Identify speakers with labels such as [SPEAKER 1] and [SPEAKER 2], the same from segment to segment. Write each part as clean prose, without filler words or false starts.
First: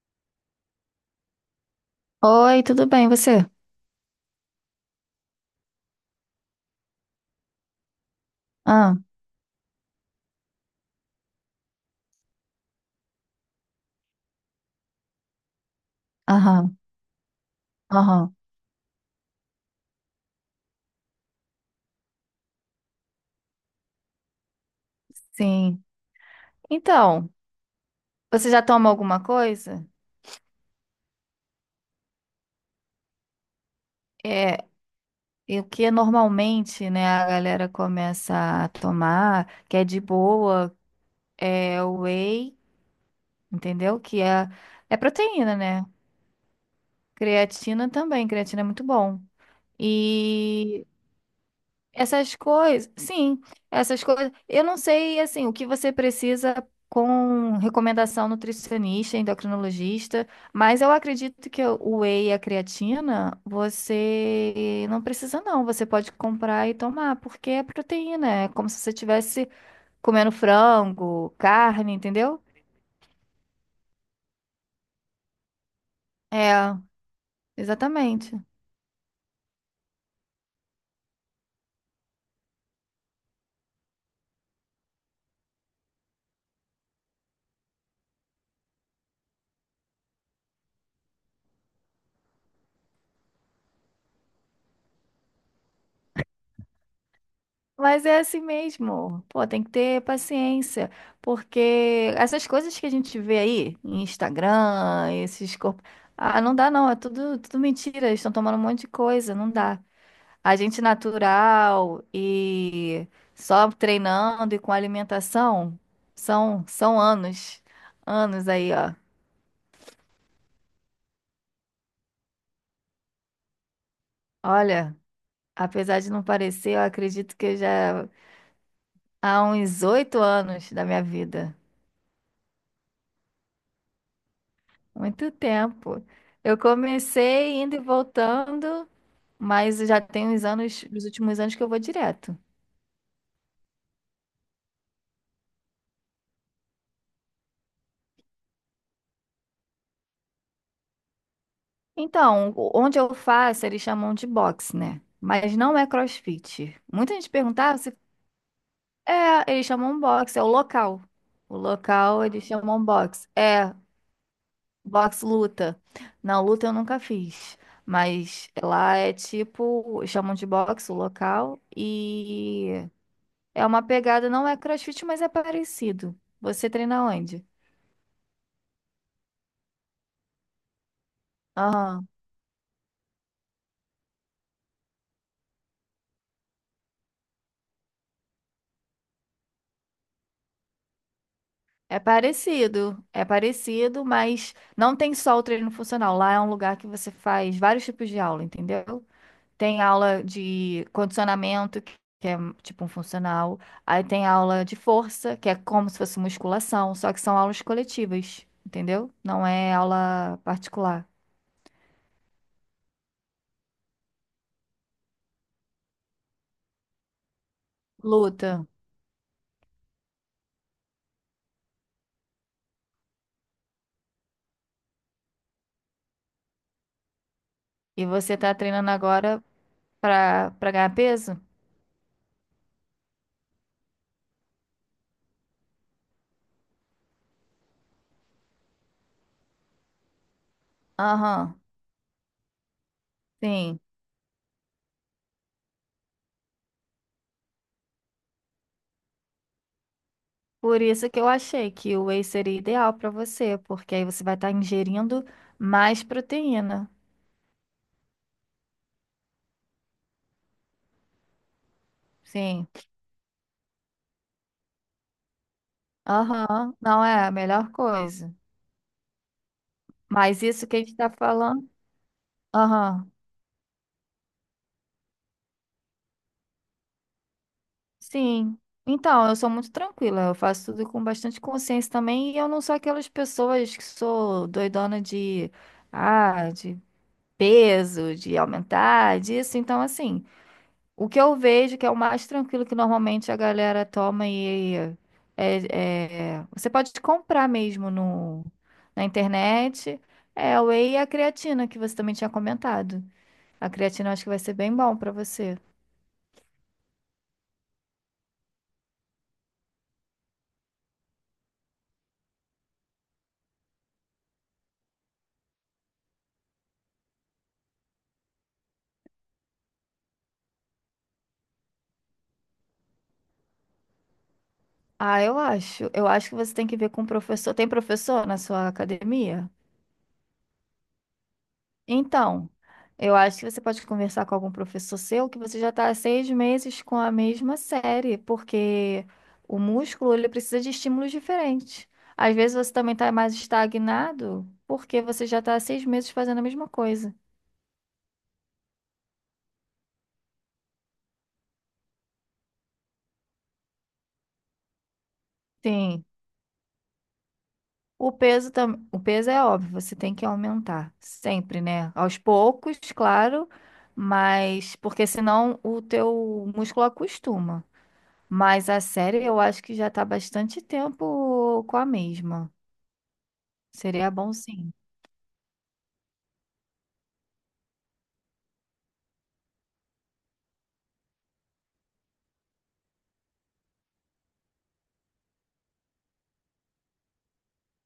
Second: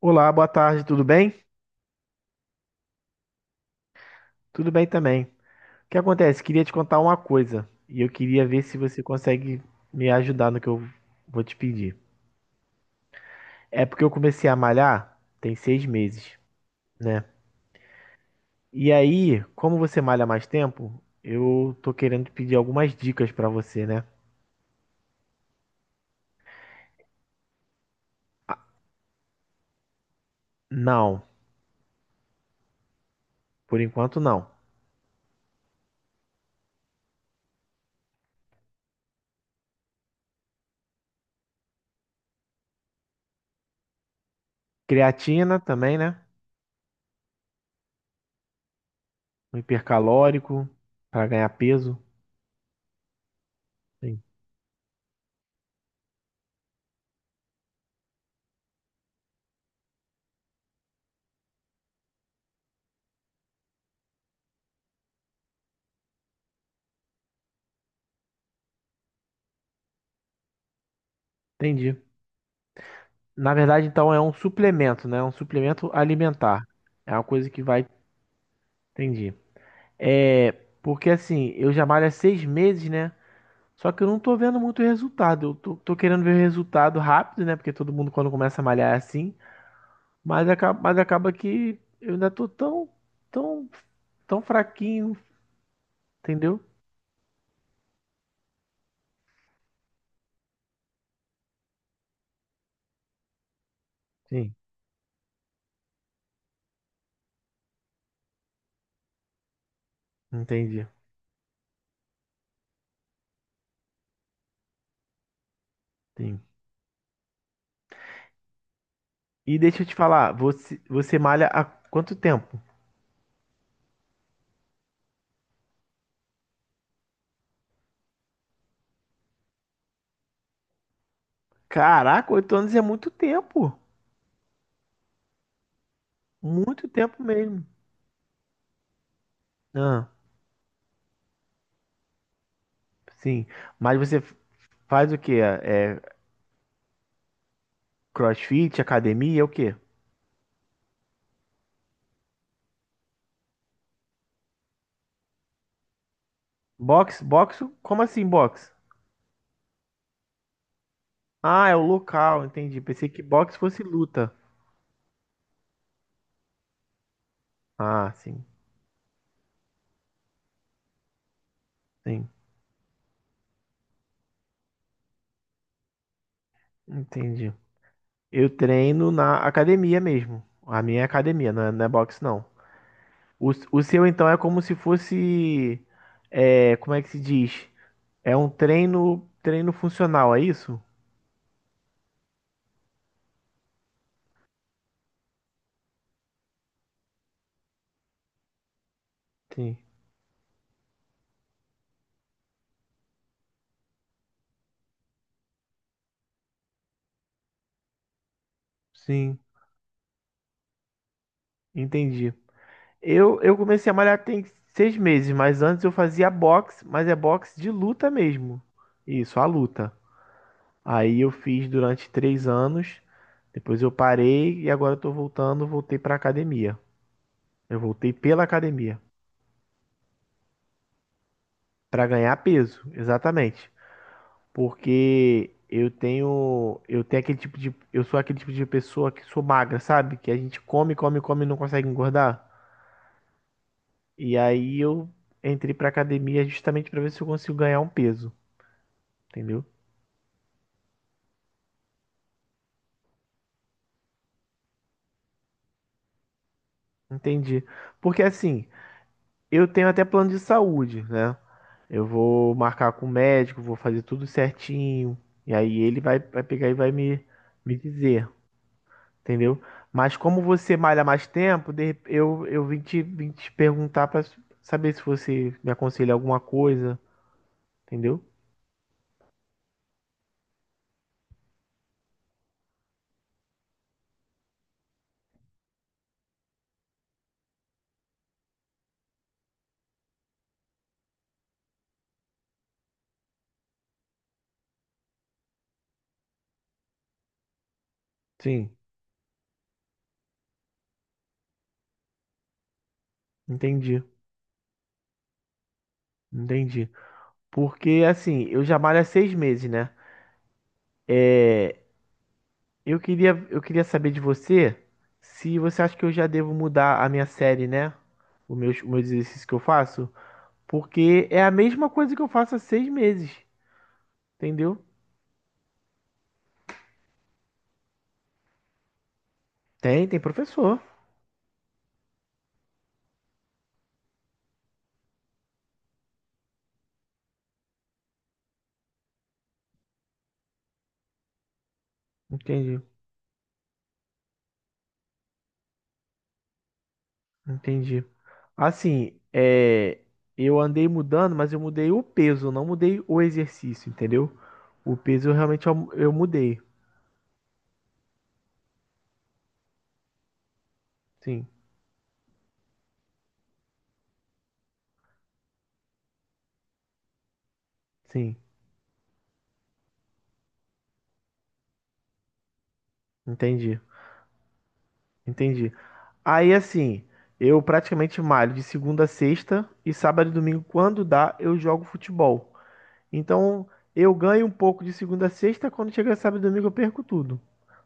[SPEAKER 1] Olá, boa tarde, tudo bem?
[SPEAKER 2] Oi, tudo bem, você?
[SPEAKER 1] Tudo bem também. O que acontece? Queria te contar uma coisa e eu queria ver se
[SPEAKER 2] Ah,
[SPEAKER 1] você consegue me ajudar no que eu vou te pedir. É porque eu comecei a malhar tem 6 meses,
[SPEAKER 2] aham,
[SPEAKER 1] né?
[SPEAKER 2] aham,
[SPEAKER 1] E aí, como você malha mais tempo, eu tô querendo pedir algumas dicas pra você, né?
[SPEAKER 2] sim. Então, você já toma alguma coisa?
[SPEAKER 1] Não, por enquanto não.
[SPEAKER 2] É, e o que é normalmente, né, a galera começa a tomar, que é de boa, é o whey, entendeu? É proteína,
[SPEAKER 1] Creatina
[SPEAKER 2] né?
[SPEAKER 1] também, né?
[SPEAKER 2] Creatina também, creatina é muito bom.
[SPEAKER 1] Um hipercalórico
[SPEAKER 2] E
[SPEAKER 1] pra ganhar peso.
[SPEAKER 2] Essas coisas, sim, essas
[SPEAKER 1] Sim,
[SPEAKER 2] coisas. Eu não sei, assim, o que você precisa com recomendação nutricionista, endocrinologista, mas eu acredito que o whey e a creatina, você não precisa não, você pode comprar e tomar, porque é proteína, é como se você estivesse comendo frango, carne,
[SPEAKER 1] entendi.
[SPEAKER 2] entendeu?
[SPEAKER 1] Na verdade, então, é um suplemento, né? É um suplemento alimentar.
[SPEAKER 2] É,
[SPEAKER 1] É uma coisa que vai.
[SPEAKER 2] exatamente.
[SPEAKER 1] Entendi. É. Porque assim, eu já malho há 6 meses, né? Só que eu não tô vendo muito resultado. Eu tô querendo ver o resultado rápido, né? Porque todo mundo quando começa a malhar é assim. Mas acaba que eu ainda tô tão, tão, tão fraquinho, entendeu?
[SPEAKER 2] Mas é assim mesmo. Pô, tem que ter paciência, porque essas coisas que a gente vê aí, em
[SPEAKER 1] Sim,
[SPEAKER 2] Instagram, esses corpos. Ah, não dá não, é tudo mentira, eles estão tomando um monte de coisa, não dá. A gente
[SPEAKER 1] entendi.
[SPEAKER 2] natural e só treinando e com alimentação,
[SPEAKER 1] Sim.
[SPEAKER 2] são anos, anos aí, ó.
[SPEAKER 1] E deixa eu te falar, você malha há quanto tempo?
[SPEAKER 2] Olha, apesar de não parecer, eu acredito que eu já há uns 8 anos da minha vida.
[SPEAKER 1] Caraca, 8 anos é muito tempo.
[SPEAKER 2] Muito tempo. Eu
[SPEAKER 1] Muito tempo
[SPEAKER 2] comecei
[SPEAKER 1] mesmo.
[SPEAKER 2] indo e voltando, mas já
[SPEAKER 1] Ah,
[SPEAKER 2] tem uns anos, nos últimos anos que eu vou direto.
[SPEAKER 1] sim. Mas você faz o quê? É CrossFit, academia, é o quê?
[SPEAKER 2] Então, onde eu faço, eles chamam de boxe, né? Mas não é CrossFit. Muita
[SPEAKER 1] Boxe?
[SPEAKER 2] gente
[SPEAKER 1] Boxe?
[SPEAKER 2] perguntava se
[SPEAKER 1] Como assim boxe?
[SPEAKER 2] é, eles chamam boxe, é o local. O
[SPEAKER 1] Ah, é o
[SPEAKER 2] local
[SPEAKER 1] local,
[SPEAKER 2] eles
[SPEAKER 1] entendi.
[SPEAKER 2] chamam
[SPEAKER 1] Pensei que
[SPEAKER 2] boxe.
[SPEAKER 1] boxe
[SPEAKER 2] É,
[SPEAKER 1] fosse luta.
[SPEAKER 2] boxe luta. Não, luta eu nunca fiz.
[SPEAKER 1] Ah, sim,
[SPEAKER 2] Mas lá é tipo, chamam de boxe o local
[SPEAKER 1] sim,
[SPEAKER 2] E É uma pegada, não é CrossFit, mas é parecido. Você treina onde?
[SPEAKER 1] entendi. Eu treino na academia mesmo. A minha é academia, não é
[SPEAKER 2] Aham.
[SPEAKER 1] boxe, não. O seu, então, é como se fosse. É, como é que se diz? É um treino funcional, é isso?
[SPEAKER 2] É parecido, mas não tem só o treino funcional. Lá é um lugar que você faz vários tipos de aula, entendeu?
[SPEAKER 1] Sim,
[SPEAKER 2] Tem aula de condicionamento, que é tipo um funcional. Aí tem aula de força, que é como se fosse musculação, só que são aulas coletivas, entendeu?
[SPEAKER 1] sim,
[SPEAKER 2] Não é aula particular.
[SPEAKER 1] entendi. Eu comecei a malhar tem seis meses, mas antes eu fazia boxe, mas é boxe de luta mesmo.
[SPEAKER 2] Luta.
[SPEAKER 1] Isso, a luta. Aí eu fiz durante 3 anos, depois eu parei e agora eu tô voltando, voltei pra academia. Eu
[SPEAKER 2] E
[SPEAKER 1] voltei
[SPEAKER 2] você
[SPEAKER 1] pela
[SPEAKER 2] tá treinando
[SPEAKER 1] academia
[SPEAKER 2] agora pra ganhar peso?
[SPEAKER 1] pra ganhar peso, exatamente. Porque eu sou aquele tipo de pessoa que sou magra, sabe? Que a gente come, come, come e não
[SPEAKER 2] Aham.
[SPEAKER 1] consegue engordar.
[SPEAKER 2] Sim.
[SPEAKER 1] E aí eu entrei pra academia justamente pra ver se eu consigo ganhar um peso. Entendeu?
[SPEAKER 2] Por isso que eu achei que o whey seria ideal para você, porque aí você vai estar ingerindo mais proteína.
[SPEAKER 1] Entendi. Porque assim, eu tenho até plano de saúde, né? Eu vou
[SPEAKER 2] Sim.
[SPEAKER 1] marcar com o médico, vou fazer tudo certinho. E aí ele vai pegar e
[SPEAKER 2] Aham.
[SPEAKER 1] vai
[SPEAKER 2] Não
[SPEAKER 1] me,
[SPEAKER 2] é a melhor
[SPEAKER 1] me dizer,
[SPEAKER 2] coisa.
[SPEAKER 1] entendeu? Mas como
[SPEAKER 2] Mas isso
[SPEAKER 1] você
[SPEAKER 2] que a gente
[SPEAKER 1] malha
[SPEAKER 2] está
[SPEAKER 1] mais
[SPEAKER 2] falando.
[SPEAKER 1] tempo, eu vim te,
[SPEAKER 2] Aham.
[SPEAKER 1] vim te perguntar pra saber se você me aconselha alguma coisa, entendeu?
[SPEAKER 2] Sim. Então, eu sou muito tranquila. Eu faço tudo com bastante consciência também. E eu não sou aquelas pessoas que sou doidona de. Ah, de peso, de aumentar, disso. Então, assim. O que eu vejo que é o mais tranquilo que normalmente a galera toma e você pode comprar mesmo no,
[SPEAKER 1] Sim,
[SPEAKER 2] na internet é o whey e a creatina que você também tinha comentado. A
[SPEAKER 1] entendi,
[SPEAKER 2] creatina eu acho que vai ser bem bom pra você.
[SPEAKER 1] entendi. Porque assim, eu já malho há seis meses, né? Eu queria saber de você se você acha que eu já devo mudar a minha série, né? Os meus exercícios que eu faço. Porque é a mesma coisa que eu faço há 6 meses, entendeu?
[SPEAKER 2] Ah, eu acho. Eu acho que você tem que ver com o professor. Tem professor na sua academia?
[SPEAKER 1] Tem, tem professor.
[SPEAKER 2] Então, eu acho que você pode conversar com algum professor seu que você já está há 6 meses com a mesma série, porque o músculo ele precisa de estímulos diferentes. Às vezes você
[SPEAKER 1] Entendi,
[SPEAKER 2] também está mais estagnado porque você já está há seis meses fazendo a mesma coisa.
[SPEAKER 1] entendi. Assim, é, eu andei mudando, mas eu mudei o peso, não mudei o exercício, entendeu? O peso eu realmente eu,
[SPEAKER 2] Sim,
[SPEAKER 1] eu mudei.
[SPEAKER 2] o peso também, o peso é óbvio, você tem que aumentar
[SPEAKER 1] Sim,
[SPEAKER 2] sempre, né? Aos poucos, claro, mas porque senão o teu músculo acostuma.
[SPEAKER 1] sim,
[SPEAKER 2] Mas a série eu acho que já tá bastante tempo com a mesma.
[SPEAKER 1] entendi,
[SPEAKER 2] Seria bom sim.
[SPEAKER 1] entendi. Aí assim, eu praticamente malho de segunda a sexta e sábado e domingo, quando dá, eu jogo futebol. Então eu ganho um pouco de segunda a sexta, quando chega sábado e domingo eu perco tudo.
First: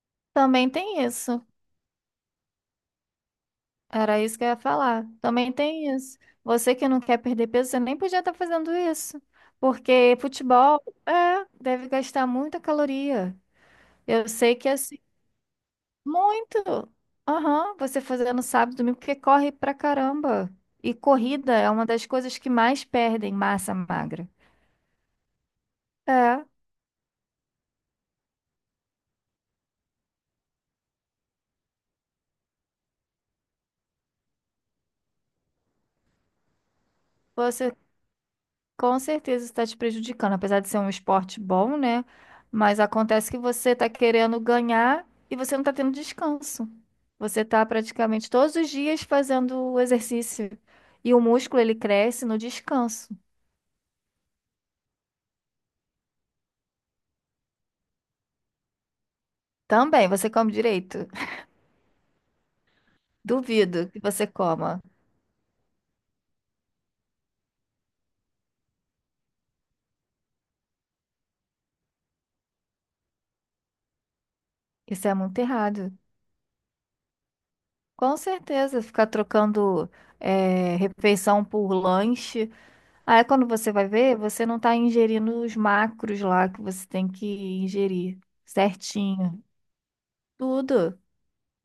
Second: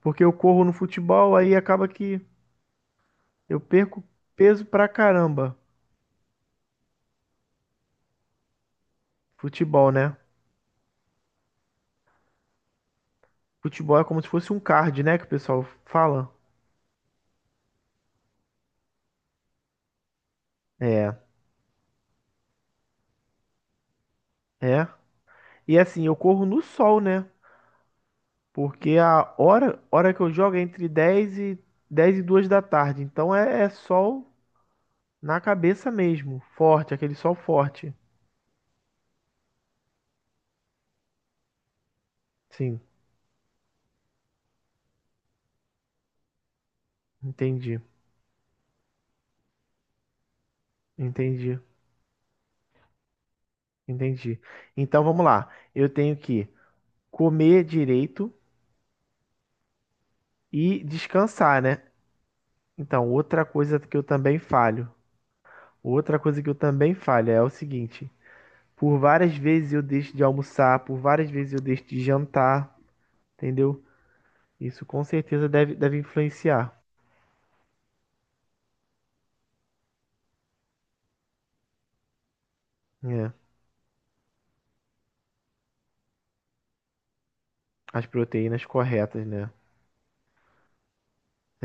[SPEAKER 1] Porque eu corro
[SPEAKER 2] Também
[SPEAKER 1] no
[SPEAKER 2] tem
[SPEAKER 1] futebol,
[SPEAKER 2] isso.
[SPEAKER 1] aí acaba que eu perco
[SPEAKER 2] Era isso que eu ia
[SPEAKER 1] peso pra
[SPEAKER 2] falar. Também
[SPEAKER 1] caramba.
[SPEAKER 2] tem isso. Você que não quer perder peso, você nem podia estar fazendo isso.
[SPEAKER 1] Futebol,
[SPEAKER 2] Porque
[SPEAKER 1] né?
[SPEAKER 2] futebol, é, deve gastar muita caloria.
[SPEAKER 1] Futebol é como se
[SPEAKER 2] Eu
[SPEAKER 1] fosse
[SPEAKER 2] sei
[SPEAKER 1] um
[SPEAKER 2] que assim,
[SPEAKER 1] card, né? Que o pessoal fala.
[SPEAKER 2] muito. Aham, você fazendo sábado, domingo, porque corre pra caramba. E
[SPEAKER 1] É,
[SPEAKER 2] corrida é uma das coisas que mais perdem massa magra.
[SPEAKER 1] é. E assim, eu corro
[SPEAKER 2] É.
[SPEAKER 1] no sol, né? Porque a hora que eu jogo é entre 10 e 2 da tarde. Então é sol na cabeça mesmo, forte, aquele sol
[SPEAKER 2] Você
[SPEAKER 1] forte.
[SPEAKER 2] Com certeza está te prejudicando, apesar de ser um esporte bom, né? Mas
[SPEAKER 1] Sim,
[SPEAKER 2] acontece que você está querendo ganhar e você não está tendo descanso. Você está
[SPEAKER 1] entendi,
[SPEAKER 2] praticamente todos os dias fazendo o exercício e o
[SPEAKER 1] entendi,
[SPEAKER 2] músculo ele cresce no descanso.
[SPEAKER 1] entendi. Então vamos lá. Eu tenho que comer direito
[SPEAKER 2] Também, você come
[SPEAKER 1] e
[SPEAKER 2] direito?
[SPEAKER 1] descansar, né? Então, outra coisa
[SPEAKER 2] Duvido
[SPEAKER 1] que
[SPEAKER 2] que
[SPEAKER 1] eu
[SPEAKER 2] você
[SPEAKER 1] também
[SPEAKER 2] coma.
[SPEAKER 1] falho. Outra coisa que eu também falho é o seguinte: por várias vezes eu deixo de almoçar, por várias vezes eu deixo de jantar, entendeu? Isso com
[SPEAKER 2] Isso é muito
[SPEAKER 1] certeza deve,
[SPEAKER 2] errado.
[SPEAKER 1] deve influenciar,
[SPEAKER 2] Com certeza, ficar trocando refeição por lanche. Aí
[SPEAKER 1] né?
[SPEAKER 2] quando você vai ver, você não tá ingerindo os macros lá que você tem que
[SPEAKER 1] As
[SPEAKER 2] ingerir
[SPEAKER 1] proteínas corretas,
[SPEAKER 2] certinho.
[SPEAKER 1] né?
[SPEAKER 2] Tudo,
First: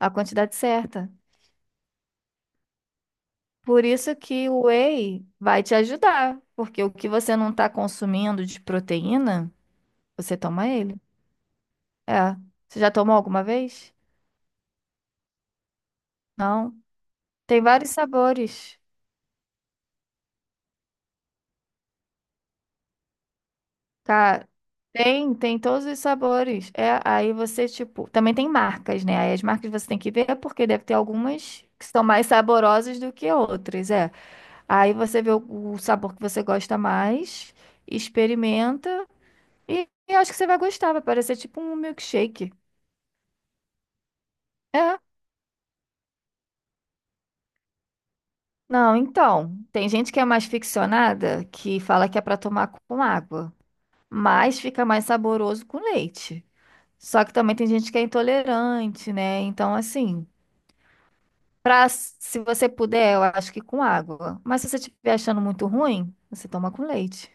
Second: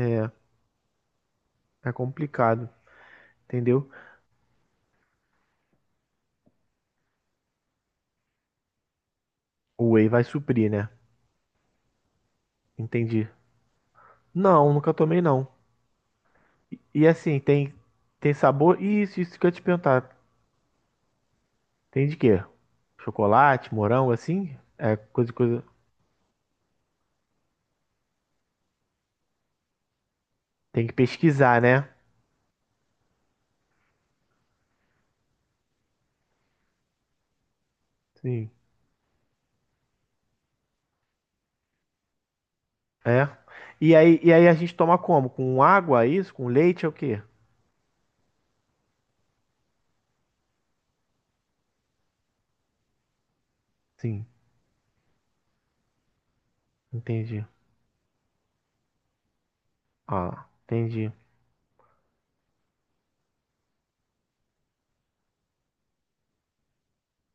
[SPEAKER 2] a quantidade certa.
[SPEAKER 1] é complicado,
[SPEAKER 2] Por
[SPEAKER 1] entendeu?
[SPEAKER 2] isso que o whey vai te ajudar, porque o que você não tá consumindo de proteína,
[SPEAKER 1] O whey vai
[SPEAKER 2] você toma
[SPEAKER 1] suprir, né?
[SPEAKER 2] ele. É. Você já tomou
[SPEAKER 1] Entendi.
[SPEAKER 2] alguma vez?
[SPEAKER 1] Não, nunca tomei não.
[SPEAKER 2] Não.
[SPEAKER 1] E assim,
[SPEAKER 2] Tem
[SPEAKER 1] tem
[SPEAKER 2] vários
[SPEAKER 1] tem
[SPEAKER 2] sabores.
[SPEAKER 1] sabor. E isso que eu ia te perguntar. Tem de quê? Chocolate, morango,
[SPEAKER 2] Tá.
[SPEAKER 1] assim? É coisa,
[SPEAKER 2] Tem, tem
[SPEAKER 1] coisa.
[SPEAKER 2] todos os sabores. É, aí você, tipo, também tem marcas, né? Aí as marcas você tem que ver, porque deve
[SPEAKER 1] Tem que
[SPEAKER 2] ter
[SPEAKER 1] pesquisar,
[SPEAKER 2] algumas que
[SPEAKER 1] né?
[SPEAKER 2] são mais saborosas do que outras, é. Aí você vê o sabor que você gosta mais,
[SPEAKER 1] Sim.
[SPEAKER 2] experimenta e acho que você vai gostar, vai parecer tipo um milkshake.
[SPEAKER 1] É. E aí, a gente toma
[SPEAKER 2] É.
[SPEAKER 1] como? Com água, é isso? Com leite é o quê?
[SPEAKER 2] Não, então, tem gente que é mais ficcionada, que fala que é pra tomar com água,
[SPEAKER 1] Sim,
[SPEAKER 2] mas fica mais saboroso com leite. Só que
[SPEAKER 1] entendi.
[SPEAKER 2] também tem gente que é intolerante, né? Então, assim,
[SPEAKER 1] Ah, entendi.
[SPEAKER 2] Pra, se você puder, eu acho que com água. Mas se você estiver achando muito ruim, você toma com leite.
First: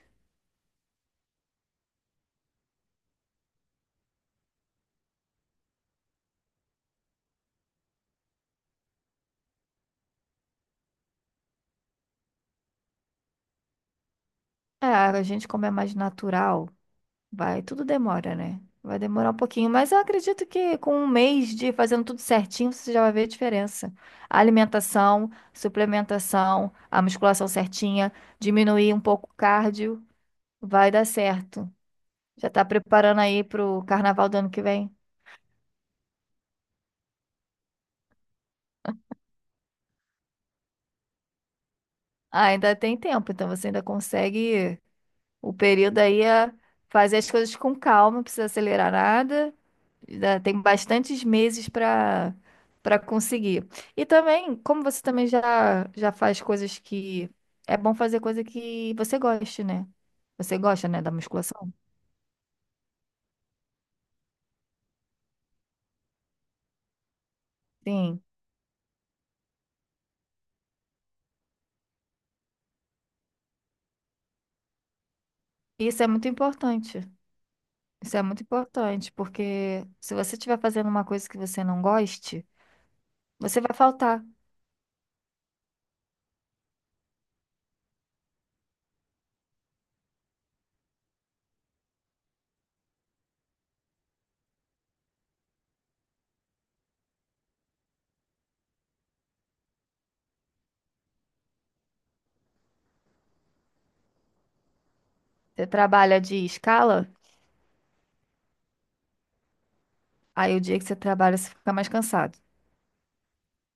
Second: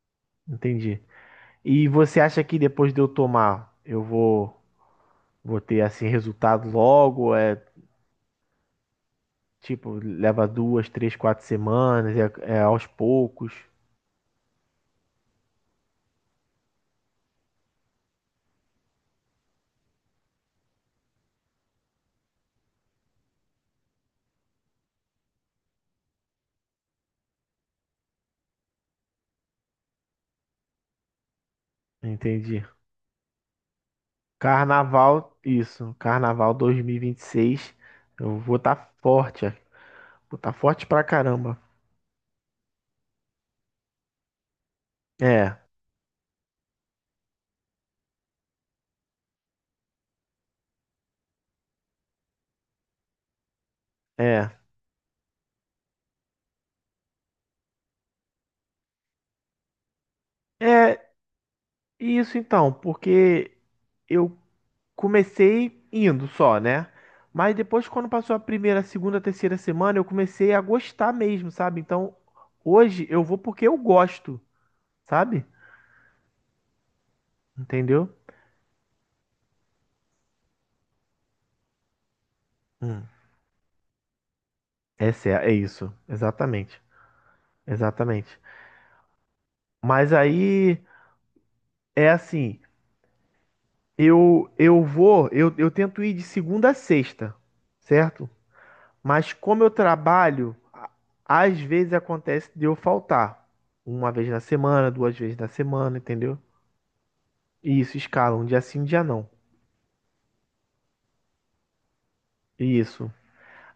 [SPEAKER 1] Entendi. E você acha que depois de eu tomar, eu vou ter assim resultado logo? É tipo, leva 2, 3, 4 semanas, é aos poucos.
[SPEAKER 2] É, a gente, como é mais natural, vai, tudo demora, né? Vai demorar um pouquinho, mas eu acredito que com 1 mês de fazendo tudo certinho, você já vai ver a diferença. A alimentação, suplementação, a musculação certinha, diminuir um pouco o cardio, vai dar certo. Já tá
[SPEAKER 1] Entendi.
[SPEAKER 2] preparando aí pro carnaval do ano que vem?
[SPEAKER 1] Carnaval, isso. Carnaval dois mil e vinte e seis. Eu vou estar forte. É, vou estar forte pra caramba.
[SPEAKER 2] Ah, ainda tem tempo, então você ainda consegue. O
[SPEAKER 1] É,
[SPEAKER 2] período aí é fazer as coisas com calma, não precisa acelerar nada. Ainda Tem bastantes meses para conseguir. E também,
[SPEAKER 1] é.
[SPEAKER 2] como você também já faz coisas que. É bom fazer coisa que você goste, né? Você gosta,
[SPEAKER 1] É
[SPEAKER 2] né, da musculação?
[SPEAKER 1] isso então, porque eu comecei indo só, né? Mas depois, quando
[SPEAKER 2] Sim.
[SPEAKER 1] passou a primeira, segunda, terceira semana, eu comecei a gostar mesmo, sabe? Então, hoje eu vou porque eu gosto, sabe?
[SPEAKER 2] Isso é muito importante.
[SPEAKER 1] Entendeu?
[SPEAKER 2] Isso é muito importante, porque se você estiver fazendo uma coisa que você não goste,
[SPEAKER 1] Hum.
[SPEAKER 2] você vai faltar.
[SPEAKER 1] Essa é isso, exatamente. Exatamente. Mas aí é assim. Eu tento ir de segunda a sexta, certo? Mas como eu trabalho, às vezes acontece de eu faltar. Uma vez na semana, duas vezes na
[SPEAKER 2] Você
[SPEAKER 1] semana,
[SPEAKER 2] trabalha de
[SPEAKER 1] entendeu?
[SPEAKER 2] escala,
[SPEAKER 1] E isso, escala, um dia sim, um dia não.
[SPEAKER 2] aí o dia que você trabalha, você fica mais cansado.
[SPEAKER 1] Isso.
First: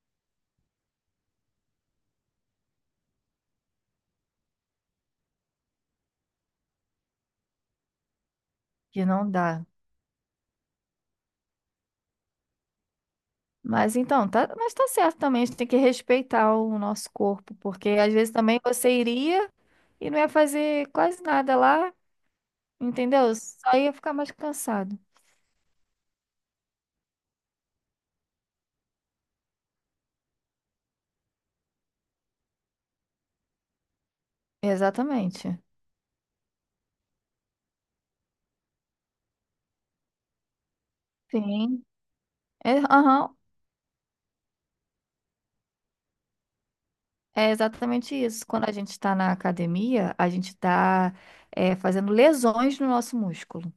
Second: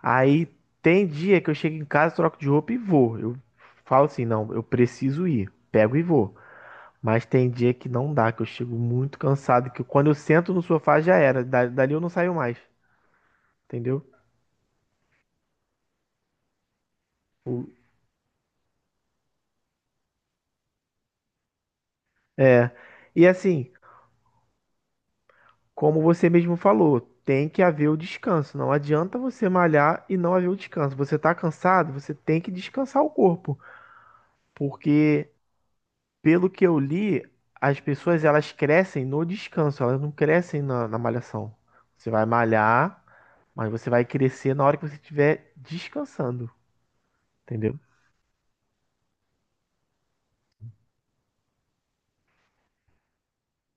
[SPEAKER 1] Aí tem dia que eu chego em casa, troco de roupa e vou. Eu falo assim, não, eu preciso ir. Pego e vou. Mas tem dia que não dá, que eu chego
[SPEAKER 2] Que
[SPEAKER 1] muito
[SPEAKER 2] não dá.
[SPEAKER 1] cansado, que quando eu sento no sofá já era. Dali eu não saio mais,
[SPEAKER 2] Mas
[SPEAKER 1] entendeu?
[SPEAKER 2] então, tá, mas tá certo também, a gente tem que respeitar o nosso corpo,
[SPEAKER 1] O-
[SPEAKER 2] porque às vezes também você iria e não ia fazer quase nada lá,
[SPEAKER 1] É. E
[SPEAKER 2] entendeu?
[SPEAKER 1] assim,
[SPEAKER 2] Só ia ficar mais cansado.
[SPEAKER 1] como você mesmo falou, tem que haver o descanso. Não adianta você malhar e não haver o descanso. Você está cansado, você tem que descansar o corpo, porque
[SPEAKER 2] Exatamente.
[SPEAKER 1] pelo que eu li, as pessoas elas crescem no descanso, elas não crescem na malhação.
[SPEAKER 2] Sim.
[SPEAKER 1] Você vai
[SPEAKER 2] É,
[SPEAKER 1] malhar,
[SPEAKER 2] aham,
[SPEAKER 1] mas você vai crescer na hora que você estiver descansando,
[SPEAKER 2] é
[SPEAKER 1] entendeu?
[SPEAKER 2] exatamente isso. Quando a gente está na academia, a gente está fazendo lesões no nosso músculo.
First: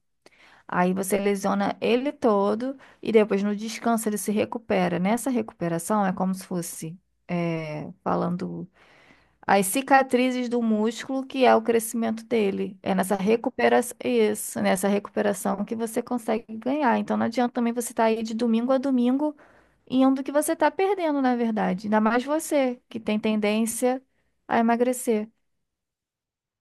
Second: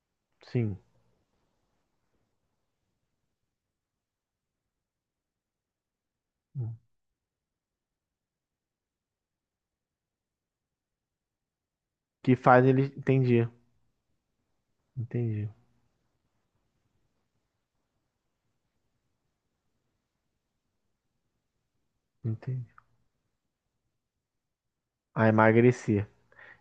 [SPEAKER 1] Sim.
[SPEAKER 2] Aí você lesiona ele todo e depois no descanso ele se recupera. Nessa recuperação é como se fosse, é, falando. As cicatrizes do músculo, que é o crescimento
[SPEAKER 1] Que faz
[SPEAKER 2] dele.
[SPEAKER 1] ele,
[SPEAKER 2] É nessa
[SPEAKER 1] entendi,
[SPEAKER 2] recuperação, isso, nessa
[SPEAKER 1] entendi,
[SPEAKER 2] recuperação que você consegue ganhar. Então não adianta também você estar aí de domingo a domingo indo que você está perdendo, na verdade. Ainda mais
[SPEAKER 1] entendi.
[SPEAKER 2] você, que tem tendência a
[SPEAKER 1] A
[SPEAKER 2] emagrecer.
[SPEAKER 1] emagrecer.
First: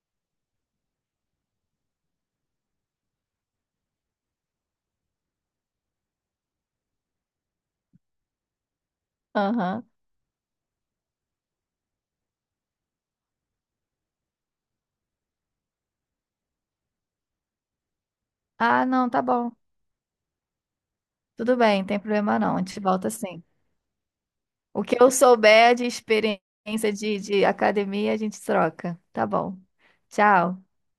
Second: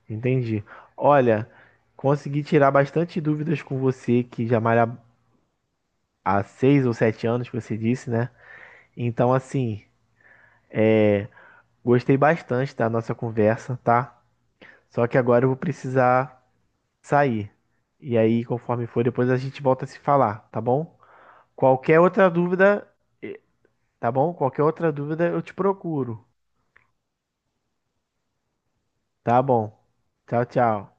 [SPEAKER 1] Entendi. Olha, consegui tirar bastante dúvidas com você, que já malha há 6 ou 7 anos, que você disse, né? Então,
[SPEAKER 2] Aham.
[SPEAKER 1] assim, gostei bastante da nossa conversa, tá? Só que agora eu vou precisar sair. E aí,
[SPEAKER 2] Ah,
[SPEAKER 1] conforme for,
[SPEAKER 2] não, tá
[SPEAKER 1] depois a
[SPEAKER 2] bom.
[SPEAKER 1] gente volta a se falar, tá bom?
[SPEAKER 2] Tudo bem, tem
[SPEAKER 1] Qualquer outra
[SPEAKER 2] problema não. A gente
[SPEAKER 1] dúvida,
[SPEAKER 2] volta
[SPEAKER 1] eh,
[SPEAKER 2] sim.
[SPEAKER 1] tá bom? Qualquer
[SPEAKER 2] O
[SPEAKER 1] outra
[SPEAKER 2] que eu
[SPEAKER 1] dúvida eu te
[SPEAKER 2] souber de
[SPEAKER 1] procuro,
[SPEAKER 2] experiência de academia, a gente troca. Tá
[SPEAKER 1] tá
[SPEAKER 2] bom.
[SPEAKER 1] bom? Tchau,
[SPEAKER 2] Tchau.
[SPEAKER 1] tchau.